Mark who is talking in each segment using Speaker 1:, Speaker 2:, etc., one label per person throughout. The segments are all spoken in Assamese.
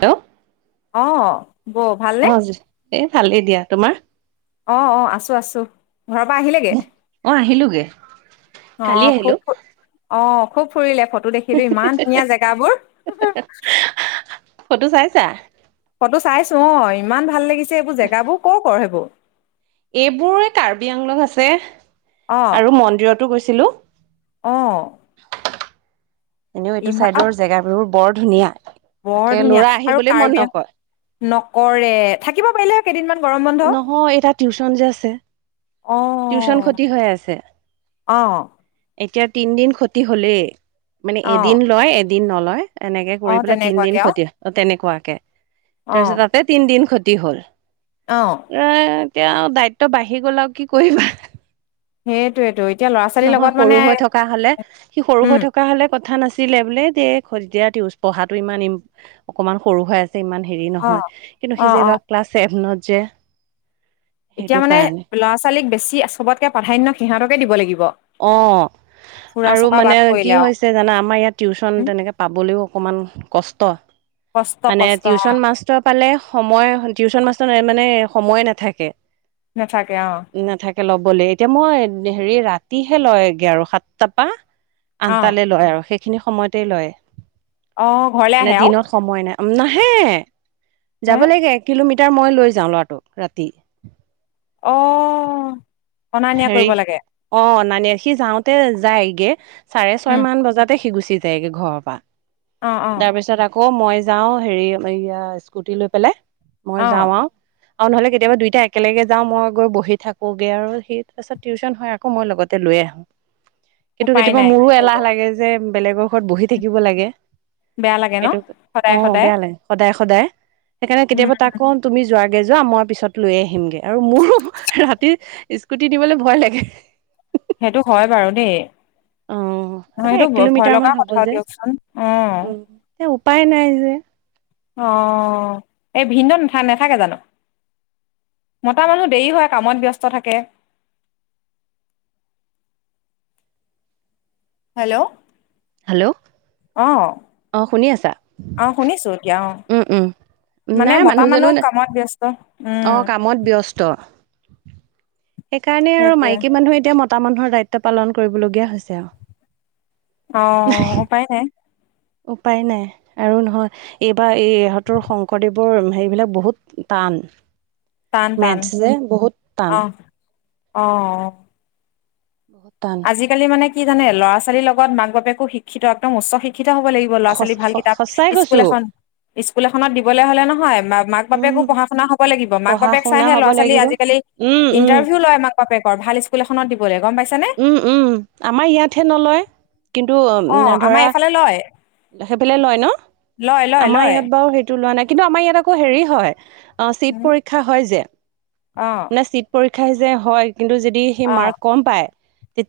Speaker 1: হেল্ল'
Speaker 2: অ', বৌ ভালনে?
Speaker 1: অ যে এই ভালেই দিয়া তোমাৰ?
Speaker 2: অ অ আছো আছো ঘৰৰ পৰা আহিলেগে?
Speaker 1: অ' আহিলোগে।
Speaker 2: অ
Speaker 1: কালি আহিলো
Speaker 2: খুব অ খুব ফুৰিলে ফটো দেখিলো ইমান ধুনীয়া জেগাবোৰ।
Speaker 1: হে হে হে ফটো চাইছা?
Speaker 2: ফটো চাইছো অ' ইমান ভাল লাগিছে এইবোৰ জেগাবোৰ কৰ কৰ সেইবোৰ?
Speaker 1: এইবোৰ কাৰ্বি আংল আছে
Speaker 2: অ',
Speaker 1: আৰু মন্দিৰতো গৈছিলো।
Speaker 2: অ
Speaker 1: এনেও এইটো
Speaker 2: ইমান আৰু
Speaker 1: চাইডৰ জেগাবোৰো বৰ ধুনীয়া
Speaker 2: বৰ
Speaker 1: তাকে
Speaker 2: ধুনীয়া
Speaker 1: লৰা
Speaker 2: আৰু
Speaker 1: আহিবলে
Speaker 2: কাৰ্বি
Speaker 1: মন
Speaker 2: আং
Speaker 1: নকয়।
Speaker 2: নকৰে থাকিব পাৰিলে কেইদিনমান গৰম ব
Speaker 1: নহয় এই তাৰ টিউশন যে আছে। টিউশন
Speaker 2: অ',
Speaker 1: খতি হৈ আছে।
Speaker 2: অ,
Speaker 1: এতিয়া তিনদিন খতি হলেই মানে
Speaker 2: অ',
Speaker 1: এদিন লয় এদিন নলয়- এনেকে কৰি
Speaker 2: অ',
Speaker 1: পেলাই তিন দিন
Speaker 2: তেনেকুৱাকে আৰু
Speaker 1: খতি অ তেনেকোৱাকে তাৰপিছত তাতে তিন দিন খতি হ'ল
Speaker 2: অঁ
Speaker 1: এ এতিয়া দায়িত্ব বাঢ়ি গ'ল আৰু কি কৰিবা।
Speaker 2: সেইটোৱেতো এতিয়া ল'ৰা ছোৱালীৰ
Speaker 1: নহয়
Speaker 2: লগত মানে
Speaker 1: সৰু হৈ থকা হলে, সি সৰু
Speaker 2: উম,
Speaker 1: হৈ থকা হলে কথা না ছিলে বোলে দেই এতিয়া পঢ়াটো ইমান ই অকমান সৰু হৈ আছে। ইমান হেৰি নহয়
Speaker 2: অ',
Speaker 1: কিন্তু
Speaker 2: অ',
Speaker 1: সিযে
Speaker 2: অ'।
Speaker 1: এবাৰ ক্লাছভনত যে'। সেইটো
Speaker 2: এতিয়া মানে
Speaker 1: কাৰণে
Speaker 2: ল'ৰা ছোৱালীক বেছি চবতকে প্ৰাধান্য সিহঁতকে দিব লাগিব।
Speaker 1: অ।
Speaker 2: ফুৰা
Speaker 1: আৰু
Speaker 2: চকা বাদ
Speaker 1: মানে কি
Speaker 2: পৰিলে আৰু
Speaker 1: হৈছে জানা, আমাৰ ইয়াত টিউচন
Speaker 2: উ
Speaker 1: তেনেকে পাবলৈও অকণমান- কষ্ট।
Speaker 2: কষ্ট
Speaker 1: মানে
Speaker 2: কষ্ট। অ
Speaker 1: টিউচন মাষ্টৰ পালে সময়, টিউশচন মাষ্টৰ মানে সময়ে নাথাকে।
Speaker 2: নাথাকে অঁ।
Speaker 1: নাথাকে ল'বলৈ এতিয়া মই হেৰি ৰাতিহে লয়গে আৰু সাতটাৰ পা।
Speaker 2: অ
Speaker 1: আনটালৈ লয় আৰু সেইখিনি সময়তে লয়,
Speaker 2: অ ঘৰলে
Speaker 1: মানে
Speaker 2: আহে আৰু
Speaker 1: দিনত সময় নাই নাহে
Speaker 2: হে
Speaker 1: যাব লাগে এক কিলোমিটাৰ মই লৈ যাওঁ ল'ৰাটোক ৰাতি-
Speaker 2: অঁ অনা নিয়া
Speaker 1: হেৰি
Speaker 2: কৰিব লাগে।
Speaker 1: অ অনা নিয়া সি যাওঁতে যায়গে চাৰে ছয়
Speaker 2: উম
Speaker 1: মান বজাতে সি গুচি - যায়গে ঘৰৰ পৰা
Speaker 2: অ অ
Speaker 1: তাৰ পিছত আকৌ- আকৌ মই যাও হেৰি স্কুটি লৈ পেলাই মই
Speaker 2: অ
Speaker 1: যাওঁ আৰু। আৰু নহলে কেতিয়াবা দুইটা একেলগে যাওঁ মই গৈ বহি থাকোগে আৰু- তাৰপিছত আকৌ মই লগতে লৈ আহো, এইটো
Speaker 2: উপায়
Speaker 1: কেতিয়াবা
Speaker 2: নাই
Speaker 1: মোৰো
Speaker 2: কি কৰিব
Speaker 1: এলাহ লা- যে বেলেগৰ ঘৰত বহি থাকিব লাগে,
Speaker 2: বেয়া লাগে ন
Speaker 1: এইটো
Speaker 2: সদায়
Speaker 1: অঁ
Speaker 2: সদায়
Speaker 1: বেয়া লাগে। সদায় সদায়, সেইকাৰণে
Speaker 2: উম
Speaker 1: কেতিয়াবা তাক কঁও। তুমি যোৱাগে যোৱা মই পিছত লৈ আহিমগে, আৰু মোৰো ৰাতি স্কুটি নিবলৈ ভয় লাগে।
Speaker 2: সেইটো হয় বাৰু দেই
Speaker 1: অ
Speaker 2: অহ
Speaker 1: আকৌ
Speaker 2: সেইটো
Speaker 1: এক
Speaker 2: ভয়
Speaker 1: কিলোমিটাৰ মান
Speaker 2: লগা
Speaker 1: হ'ব
Speaker 2: কথাও
Speaker 1: যে
Speaker 2: দিয়কচোন উম।
Speaker 1: এ উপায় নাই যে-
Speaker 2: অঁ এই ভিনডও নাথাকে জানো। মতা মানুহ দেৰি হয় কামত ব্যস্ত থাকে। হেল্ল',
Speaker 1: হেল্ল'
Speaker 2: অঁ
Speaker 1: অ শুনি আছা
Speaker 2: অ শুনিছোঁ এতিয়া অঁ।
Speaker 1: উম উম।
Speaker 2: মানে
Speaker 1: নাই
Speaker 2: মতা
Speaker 1: মানুহজনো
Speaker 2: মানুহ কামত ব্যস্ত উম।
Speaker 1: ত সেইকাৰণে আৰু
Speaker 2: সেইটোৱে
Speaker 1: মাইকী মানুহে এতিয়া মতা মানুহৰ দায়িত্ব পালন কৰিবলগীয়া হৈছে আও।
Speaker 2: অঁ উপায় নাই।
Speaker 1: উপায় নাই। আৰু নহয় এইবাৰ এই ইহঁতৰ শংকৰদেৱৰ সেইবিলাক বহুত টান
Speaker 2: টান টান
Speaker 1: মেথচ যে বহুত টান
Speaker 2: অঁ
Speaker 1: বহুত তান
Speaker 2: আজিকালি মানে কি জানে লৰা ছোৱালীৰ লগত বাপেকো শিক্ষিত উচ্চ শিক্ষিত হ'ব লাগিব। ল'ৰা ছোৱালী
Speaker 1: সঁচ-
Speaker 2: ভাল
Speaker 1: স-
Speaker 2: কিতাপ,
Speaker 1: সঁচাই
Speaker 2: স্কুল
Speaker 1: কৈছো
Speaker 2: এখন স্কুল এখনত দিবলৈ হলে নহয়, মা মাক
Speaker 1: উম
Speaker 2: বাপেকো পঢ়া শুনা হ'ব লাগিব। মাক- মাক
Speaker 1: পঢ়া
Speaker 2: বাপেক
Speaker 1: শুনা
Speaker 2: চাইহে
Speaker 1: হ'ব
Speaker 2: লৰা ছোৱালী
Speaker 1: লাগিব
Speaker 2: আজিকালি
Speaker 1: উম উম
Speaker 2: ইন্টাৰভিউ লয় মাক বাপেকৰ ভাল স্কুল এখনত দিবলৈ গম পাইছে নে
Speaker 1: উম উম আমাৰ ইয়াতহে নলয়- কিন্তু উম
Speaker 2: অ আমাৰ
Speaker 1: ধৰা
Speaker 2: এইফালে লয়
Speaker 1: সেইফালে লয় ন
Speaker 2: লয় লয়
Speaker 1: আমাৰ
Speaker 2: লয়
Speaker 1: ইয়াত বাৰু সেই- লোৱা নাই কিন্তু আমাৰ ইয়াত আকৌ হেৰি হয়, চিট পৰীক্ষা হয় যে-
Speaker 2: অ
Speaker 1: ছিট পৰীক্ষা যে হয় কিন্তু যদি সি
Speaker 2: অ
Speaker 1: মাৰ্ক কম পায়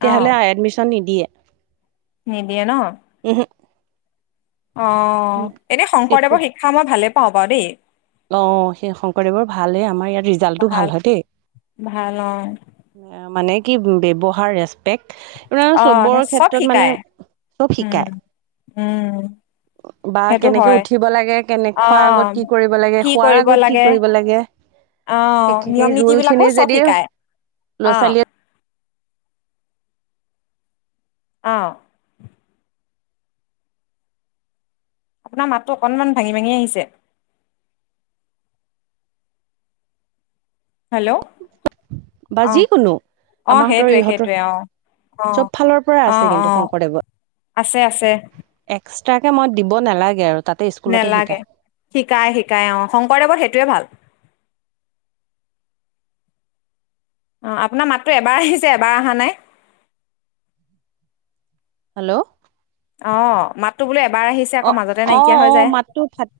Speaker 2: অ
Speaker 1: আ এডমিশন নিদিয়ে।
Speaker 2: নিদিয়ে ন
Speaker 1: উহো
Speaker 2: অ এনে
Speaker 1: চিট
Speaker 2: শংকৰদেৱৰ, শিক্ষা মই ভালে পাওঁ বাৰু দেই
Speaker 1: অ সেই শংকৰদেৱৰ ভালেই আমাৰ ইয়াত ৰিজাল্টটো ভাল হয় দেই।
Speaker 2: ভাল অ',
Speaker 1: মানে কি ব্যৱহাৰ ৰেচপেক্ট আপোনাৰ
Speaker 2: অ', সেই
Speaker 1: চবৰ
Speaker 2: চব
Speaker 1: ক্ষেত্ৰত মানে।
Speaker 2: শিকায়।
Speaker 1: চব
Speaker 2: উম,
Speaker 1: শিকায়
Speaker 2: উম,
Speaker 1: বা
Speaker 2: সেইটো
Speaker 1: কেনেকে
Speaker 2: হয়।
Speaker 1: উঠিব লাগে কেনে খোৱাৰ আগত
Speaker 2: অ',
Speaker 1: কি কৰিব- লাগে
Speaker 2: কি
Speaker 1: শুৱাৰ
Speaker 2: কৰিব
Speaker 1: আগত কি
Speaker 2: লাগে
Speaker 1: কৰিব লাগে
Speaker 2: অ', নিয়ম
Speaker 1: সেইখিনি
Speaker 2: নীতি
Speaker 1: ৰোল
Speaker 2: বিলাকো
Speaker 1: খিনি
Speaker 2: চব
Speaker 1: যদি
Speaker 2: শিকায়। অ',
Speaker 1: লৰা ছোৱালীয়ে
Speaker 2: অ আপোনাৰ মাতটো অকনমান ভাঙি ভাঙি আহিছে হেল্ল'
Speaker 1: বা
Speaker 2: অ
Speaker 1: যিকোনো
Speaker 2: অ
Speaker 1: আমাৰ হাতৰ
Speaker 2: সেইটোৱে
Speaker 1: ইহঁতৰ
Speaker 2: সেইটোৱে অ অ
Speaker 1: চব ফালৰ পৰা
Speaker 2: অ
Speaker 1: আছে
Speaker 2: অ
Speaker 1: কিন্তু শংকৰদেৱত
Speaker 2: আছে আছে
Speaker 1: এক্সট্ৰাকে মই দিব নালাগে আৰু তাতে স্কুলতে
Speaker 2: নেলাগে
Speaker 1: শিকায়
Speaker 2: শিকায় শিকায় অ শংকৰদেৱত সেইটোৱে ভাল অ আপোনাৰ মাততো এবাৰ আহিছে এবাৰ অহা নাই
Speaker 1: হেল্ল'
Speaker 2: অ মাততো বোলে এবাৰ আহিছে আকৌ মাজতে নাইকিয়া হৈ যায়
Speaker 1: টো ফাট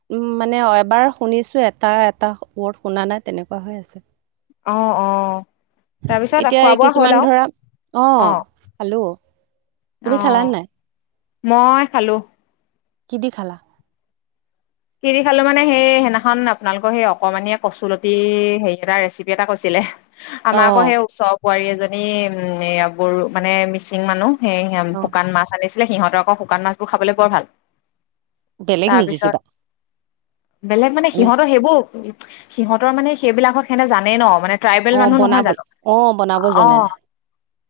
Speaker 1: মানে এবাৰ শুনিছোঁ এটা এটা ৱৰ্ড শুনা নাই তেনেকুৱা হৈ আছে
Speaker 2: অ অ তাৰপিছত
Speaker 1: এতিয়া
Speaker 2: খোৱা বোৱা হ'ল
Speaker 1: কিছুমান
Speaker 2: আৰু
Speaker 1: ধৰা অ খালো তুমি খালা নে
Speaker 2: অ',
Speaker 1: নাই
Speaker 2: মই খালো
Speaker 1: কি দি খালা
Speaker 2: কি দি খালো মানে সেই সেইদিনাখন আপোনালোকৰ সেই অকণমানি কচুলতি হেৰি এটা ৰেচিপি এটা কৈছিলে
Speaker 1: অ
Speaker 2: আমাৰ আকৌ সেই ওচৰৰ বোৱাৰী এজনী উম বৰু মানে মিচিং মানুহ সেইহিয়াম
Speaker 1: অ
Speaker 2: শুকান মাছ আনিছিলে সিহতৰ আকৌ শুকান মাছবোৰ খাবলৈ বৰ ভাল
Speaker 1: বেলেগ নেকি
Speaker 2: তাৰপিছত
Speaker 1: কিবা
Speaker 2: বেলেগ মানে
Speaker 1: আমি
Speaker 2: সিহঁতৰ সেইবোৰ সিহঁতৰ মানে সেইবিলাকত সেতে জানে ন মানে ট্ৰাইবেল
Speaker 1: অ
Speaker 2: মানুহ নহয়
Speaker 1: বনাব
Speaker 2: জানো
Speaker 1: অ বনাব
Speaker 2: অ
Speaker 1: জানে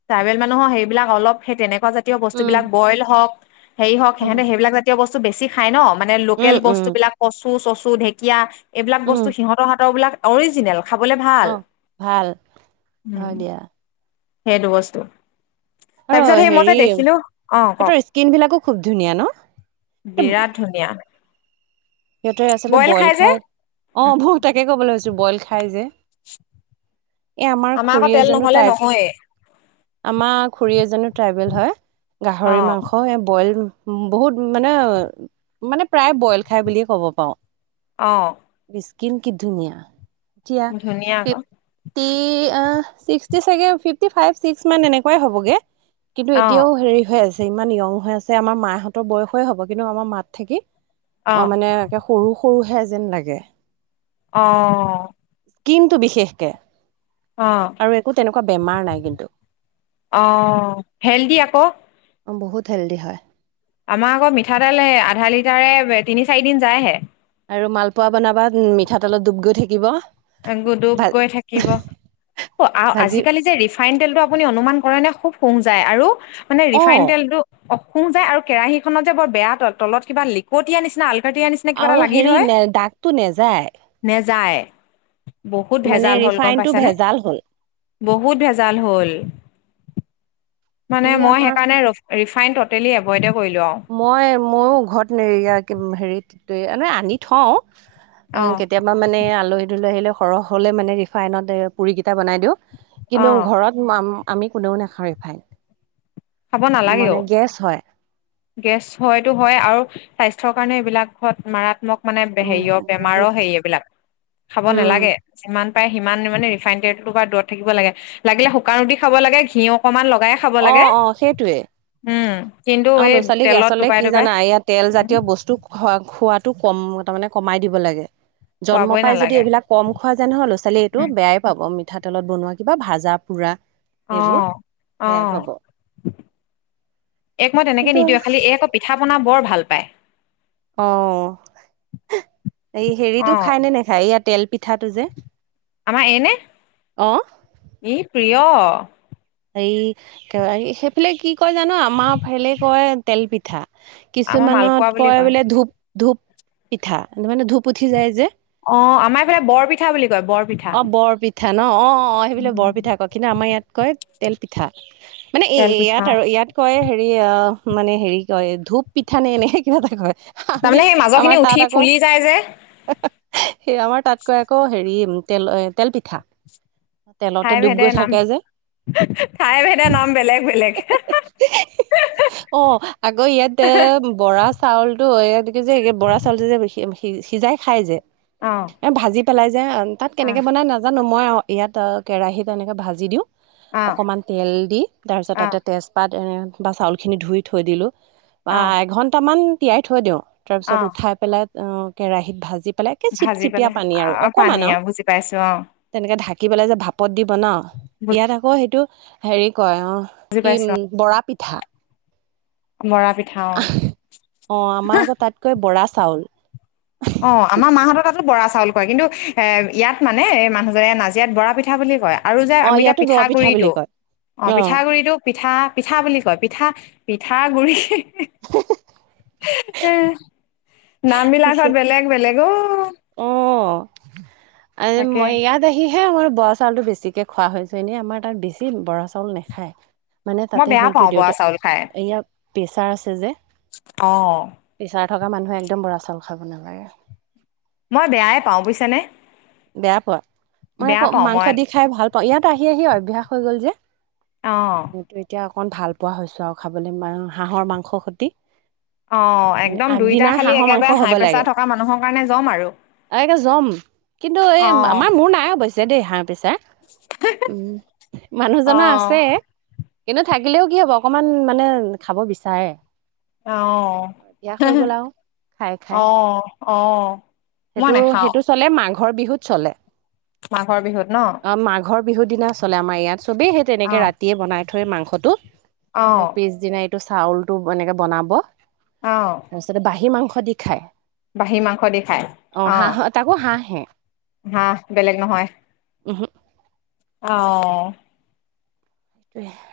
Speaker 2: ট্ৰাইবেল মানুহৰ সেইবিলাক অলপ সেই তেনেকুৱা জাতীয়
Speaker 1: উম
Speaker 2: বস্তুবিলাক বইল হওক হেৰি হওক
Speaker 1: উম
Speaker 2: সিহঁতে সেইবিলাক জাতীয় বস্তু বেছি খাই ন মানে
Speaker 1: উম
Speaker 2: লোকেল
Speaker 1: উম
Speaker 2: বস্তুবিলাক কচু চচু ঢেঁকীয়া এইবিলাক
Speaker 1: উম
Speaker 2: বস্তু সিহঁতৰ সাঁতবিলাক অৰিজিনেল খাবলে ভাল
Speaker 1: অ ভাল
Speaker 2: উ
Speaker 1: হয় দিয়া
Speaker 2: সেইটো বস্তু
Speaker 1: আৰু
Speaker 2: তাৰপিছত সেই মই যে
Speaker 1: হেৰি
Speaker 2: দেখিলো অ
Speaker 1: সিহঁতৰ
Speaker 2: কওক
Speaker 1: স্কিন বিলাকো খুব ধুনীয়া ন
Speaker 2: বিৰাট ধুনীয়া
Speaker 1: সিহঁতে আচলতে বইল খাই অ
Speaker 2: উম,
Speaker 1: বহ তাকে ক'বলৈ লৈছো বইল খাই যে এই আমাৰ
Speaker 2: আকৌ
Speaker 1: খুৰী
Speaker 2: তেল
Speaker 1: এজনীও
Speaker 2: নহ'লে
Speaker 1: টাইপ
Speaker 2: নহয়ে
Speaker 1: আমাৰ খুৰী এজনো ট্ৰাইবেল হয়
Speaker 2: অ
Speaker 1: গাহৰি মাংস এই বইল বহুত মানে মানে প্ৰায় বইল খাই বুলিয়ে ক'ব পাওঁ
Speaker 2: অ
Speaker 1: স্কিন কি ধুনীয়া এতিয়া
Speaker 2: ধুনীয়া আকৌ
Speaker 1: ফিফ্টি চিষ্টি চাগে ফিফটি ফাইভ চিষ্টি এনেকুৱাই হ'বগে কিন্তু
Speaker 2: অ
Speaker 1: এতিয়াও হেৰি হৈ আছে ইমান য়ং হৈ আছে আমাৰ মাহঁতৰ বয়সৰে হ'ব কিন্তু আমাৰ মাত থাকি অ মানে এনেকে সৰু সৰুহে যেন লাগে।
Speaker 2: অ
Speaker 1: কিন্তু বিশেষকে।
Speaker 2: অ
Speaker 1: আৰু একো তেনেকুৱা বেমাৰ নাই কিন্তু।
Speaker 2: অ হেল্ডি আকৌ
Speaker 1: অ বহুত হেল্ডদি হয়
Speaker 2: আমাৰ আকৌ মিঠাতেল আধা লিটাৰে তিনি চাৰি দিন যায়হে
Speaker 1: আৰু মালপোৱা বনাবাত মিঠাতেলত ডুব গৈ থাকিব
Speaker 2: আ গুদুপ
Speaker 1: ভা
Speaker 2: গৈ থাকিব। অ
Speaker 1: ভাজি
Speaker 2: আজিকালি যে ৰিফ ৰিফাইন তেলটো আপুনি অনুমান কৰেনে খুব সুং যায় আৰু মানে
Speaker 1: অ
Speaker 2: ৰিফাইন তেলটো। অ সুং যায় আৰু কেৰাহীখনত যে বৰ বেয়া তল তলত কিবা লিকটীয়া নিচিনা আলকাটিয়া নিচিনা, কিবা এটা
Speaker 1: আৰু
Speaker 2: লাগি
Speaker 1: হেৰি
Speaker 2: ধৰে
Speaker 1: নে দাগটো নেযায়।
Speaker 2: নেযায় বহুত
Speaker 1: মানে
Speaker 2: ভেজাল হ'ল গম
Speaker 1: ৰিফাইনটো
Speaker 2: পাইছানে।
Speaker 1: ভেজাল হ'ল
Speaker 2: বহুত ভেজাল হল। মানে
Speaker 1: এই
Speaker 2: মই
Speaker 1: আমাৰ
Speaker 2: সেইকাৰণে ৰখ, ৰিফাইন ততেলী এভইডে কৰিলোঁ অ,
Speaker 1: মই মইও ঘৰত নেৰিয়া হেৰিত আনি থওঁ
Speaker 2: অ'
Speaker 1: কেতিয়াবা। মানে আলহী দুলহী আহিলে সৰহ হ'লে মানে ৰিফাইনতে পুৰি কেইটা বনাই দিওঁ। কিন্তু
Speaker 2: অ'
Speaker 1: ঘৰত, আমি কোনেও নাখাওঁ ৰিফাইন।
Speaker 2: খাব নালাগেও।
Speaker 1: মানে গেছ হয়
Speaker 2: গেছ হয়তটো হয় আৰু স্বাস্থ্যৰ কাৰণে এইবিলাক হহুত মাৰাত্মক। মানে
Speaker 1: উম,
Speaker 2: হেৰিয় বেমাৰৰ
Speaker 1: বহুত
Speaker 2: হেৰি এইবিলাক খাব
Speaker 1: উম
Speaker 2: নালাগে। যিমান পাৰে সিমান মানে ৰিফাইন তেলতোপা দূৰত থাকিব লাগে। লাগিলে শুকান ৰুটি খাব লাগে ঘিউ অকমান লগাই, খাব
Speaker 1: অ
Speaker 2: লাগে
Speaker 1: অ সেইটোৱে
Speaker 2: উম কিন্তু
Speaker 1: আৰু
Speaker 2: এই
Speaker 1: ল'ৰা ছোৱালীক
Speaker 2: তেলত
Speaker 1: আচলতে
Speaker 2: ডুবাই
Speaker 1: কি
Speaker 2: ডুবাই
Speaker 1: জানা ইয়াত
Speaker 2: উম
Speaker 1: তেলজাতীয়। বস্তু খোৱা খোৱাটো কম তাৰ মানে কমাই দিব লাগে। জন্ম
Speaker 2: খোৱাবই
Speaker 1: পাই যদি
Speaker 2: নালাগে
Speaker 1: এইবিলাক। কম খোৱা যে নহয় ল'ৰা ছোৱালী এইটো
Speaker 2: উম
Speaker 1: বেয়াই পাব মিঠাতেলত বনোৱা কিবা ভাজা পোৰা।
Speaker 2: অ
Speaker 1: এইবোৰ
Speaker 2: অ
Speaker 1: বেয়াই পাব
Speaker 2: এক মই তেনেকে
Speaker 1: কিন্তু
Speaker 2: নিদিওঁ খালি এক, পিঠা পনা বৰ ভাল পায়।
Speaker 1: অ, এই
Speaker 2: অ
Speaker 1: হেৰিতটো খাই নে নেখায় ইয়াৰ তেল পিঠাটো যে
Speaker 2: আমাৰ এনে
Speaker 1: অ,
Speaker 2: ই প্ৰিয়।
Speaker 1: হে সেইফালে কি কয় জানো আমাৰফালে কয় তেলপিঠা।
Speaker 2: আমাৰ মালপোৱা
Speaker 1: কিছুমানত
Speaker 2: বুলি
Speaker 1: কয় বোলে ধূপ ধূপ পিঠা মানে ধূপ উঠি যায় যে।
Speaker 2: অ আমাৰ এইফালে বৰপিঠা বুলি কয় বৰপিঠা।
Speaker 1: অ বৰ পিঠা ন অ অ অ সেইবিলাক বৰপিঠা কয় কিন্তু আমাৰ ইয়াত কয় তেল পিঠা। মানে এই
Speaker 2: তেল পিঠা
Speaker 1: ইয়াত আৰু ইয়াত, কয় হেৰি অ মানে হেৰি কয় ধূপ পিঠা নে এনেকে কিবা এটা কয়। আমি
Speaker 2: তাৰমানে সেই মাজৰ
Speaker 1: আমাৰ
Speaker 2: খিনি উঠি
Speaker 1: তাত আক।
Speaker 2: ফুলি যায় যে
Speaker 1: আমাৰ তাত কয় আক হেৰি তেল তেল পিঠা। তেলতে
Speaker 2: ঠাই
Speaker 1: ডুব
Speaker 2: ভেদে
Speaker 1: গৈ
Speaker 2: নাম,
Speaker 1: থাকে যে
Speaker 2: ঠাই ভেদে নাম বেলেগ বেলেগ।
Speaker 1: অ আকৌ ইয়াত এ বৰা চাউলতটো এই কি যে বৰা চাউলটো যে সিজাই খাই যে।
Speaker 2: অ,
Speaker 1: ভাজি পেলাই যে তাত
Speaker 2: অ
Speaker 1: কেনেকৈ বনাই নাজানো মই ইয়াত কেৰাহীত এনেকে ভাজি দিওঁ।
Speaker 2: অ
Speaker 1: অকণমান তেল দি তাৰপিছত
Speaker 2: অ
Speaker 1: তাতে তেজপাত বা চাউলখিনি ধুই থৈ দিলোঁ। বা
Speaker 2: অ
Speaker 1: এঘন্টামান তিয়াই থৈ দিওঁ তাৰ
Speaker 2: অ
Speaker 1: পিছত উঠাই পেলাই কেৰাহীত ভাজি পেলাই। তে
Speaker 2: ভাজি
Speaker 1: চিপচিপিয়া
Speaker 2: পেলাই
Speaker 1: পানী আৰু
Speaker 2: অ
Speaker 1: অকমান আৰু
Speaker 2: পানীয়া বুজি পাইছো অ
Speaker 1: তেনেকে ঢাকি পেলাই যে ভাপত দি বনাও। ইয়াত আকৌ সেইটো হেৰি কয় অ,
Speaker 2: বুজি
Speaker 1: কি উম
Speaker 2: পাইছো
Speaker 1: বৰা পিঠা।
Speaker 2: বৰা পিঠা অ।
Speaker 1: অ' আমাৰ আকৌ তাত কৈ বৰা চাউল।
Speaker 2: অ' আমাৰ মাহঁতৰ তাতো বৰা চাউল কয় কিন্তু এ ইয়াত মানে এই মানুহজনে নাজিয়াত বৰা পিঠা বুলি কয়। আৰু যে
Speaker 1: অ
Speaker 2: আমি এতিয়া
Speaker 1: ইয়াতো বৰ পিঠা বুলি
Speaker 2: পিঠাগুৰিটো
Speaker 1: কয়
Speaker 2: অ' পিঠাগুৰিটো। পিঠা-পিঠা বুলি কয় পিঠা পিঠাগুৰি।
Speaker 1: হে, হে।
Speaker 2: হে নাম বিলাকত বেলেগ বেলেগ অ,
Speaker 1: অ আৰু
Speaker 2: তাকে
Speaker 1: মই ইয়াত। সিহে আমাৰ বৰা চাউলতো বেছিকে খোৱা হৈছে। এনেই আমাৰ তাত বেছি বৰা চাউল নেখায়। মানে
Speaker 2: মই
Speaker 1: তাতে
Speaker 2: বেয়া
Speaker 1: হ'ল কি
Speaker 2: পাওঁ বৰা
Speaker 1: দেউতাৰ
Speaker 2: চাউল খাই
Speaker 1: ইয়াৰ প্ৰেছাৰ আছে যে।
Speaker 2: অ
Speaker 1: প্ৰেচাৰ থকা মানুহে একদম বৰা চাউল খাব নালাগে।
Speaker 2: মই বেয়াই পাওঁ বুজিছানে।
Speaker 1: বেয়া পোৱা? মই
Speaker 2: বেয়া
Speaker 1: আকৌ
Speaker 2: পাওঁ
Speaker 1: মাংস
Speaker 2: মই
Speaker 1: দি খাই ভাল পাওঁ। ইয়াত আহি-আহি অভ্যাস হৈ গ'ল যে।
Speaker 2: অ',
Speaker 1: মইটো এতিয়া অকন ভাল পোৱা হৈছোঁ আৰু খাবলৈ হাঁহৰ মাংসৰ সৈতে।
Speaker 2: অ' একদম দুইটা খালী একেবাৰে হাই প্ৰেছাৰ থকা মানুহৰ কাৰণে যম আৰু।
Speaker 1: অ' একে যম কিন্তু এই
Speaker 2: অ',
Speaker 1: আমাৰ মোৰ নাই অৱশ্যে দেই হাই প্ৰেছাৰ। উম মানুহজনৰ
Speaker 2: অ',
Speaker 1: আছে কিন্তু থাকিলেও কি হ'ব অকমান মানে খাব বিচাৰে।
Speaker 2: অ'
Speaker 1: অভ্যাস হৈ
Speaker 2: হে-হে,
Speaker 1: গ'ল আৰু খাই খাই
Speaker 2: অ'-অ'। মই
Speaker 1: সেইটো
Speaker 2: নাখাঁও।
Speaker 1: সেইটো চলে মাঘৰ বিহুত চলে।
Speaker 2: মাঘৰ বিহুত ন'।
Speaker 1: অ মাঘৰ বিহুৰ দিনা চলে আমাৰ ইয়াত চবেই সেই তেনেকে
Speaker 2: অ',
Speaker 1: ৰাতিয়ে বনাই থৈ মাংসটো। আৰু
Speaker 2: অ',
Speaker 1: পিছদিনা এইটো চাউলটো এনেকে বনাব।
Speaker 2: অ'।
Speaker 1: তাৰপিছতে বাহি মাংস দি খায়।
Speaker 2: বাহি মাংস দি খায়,
Speaker 1: হাঁহ
Speaker 2: অ'
Speaker 1: তাকো হাঁহে
Speaker 2: হাঁহ বেলেগ নহয়।
Speaker 1: উহু
Speaker 2: অ'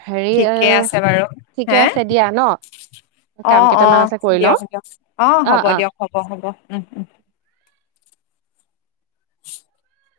Speaker 1: হেৰি
Speaker 2: ঠিকে আছে
Speaker 1: অ' ঠিকে আছে দিয়া ন'। কাম কেইটামান
Speaker 2: অ'-অ'
Speaker 1: আছে কৰি লওঁ
Speaker 2: দিয়ক-দিয়ক অ' হ'ব দিয়ক হ'ব-হ'ব উম-উম। [unintelligible]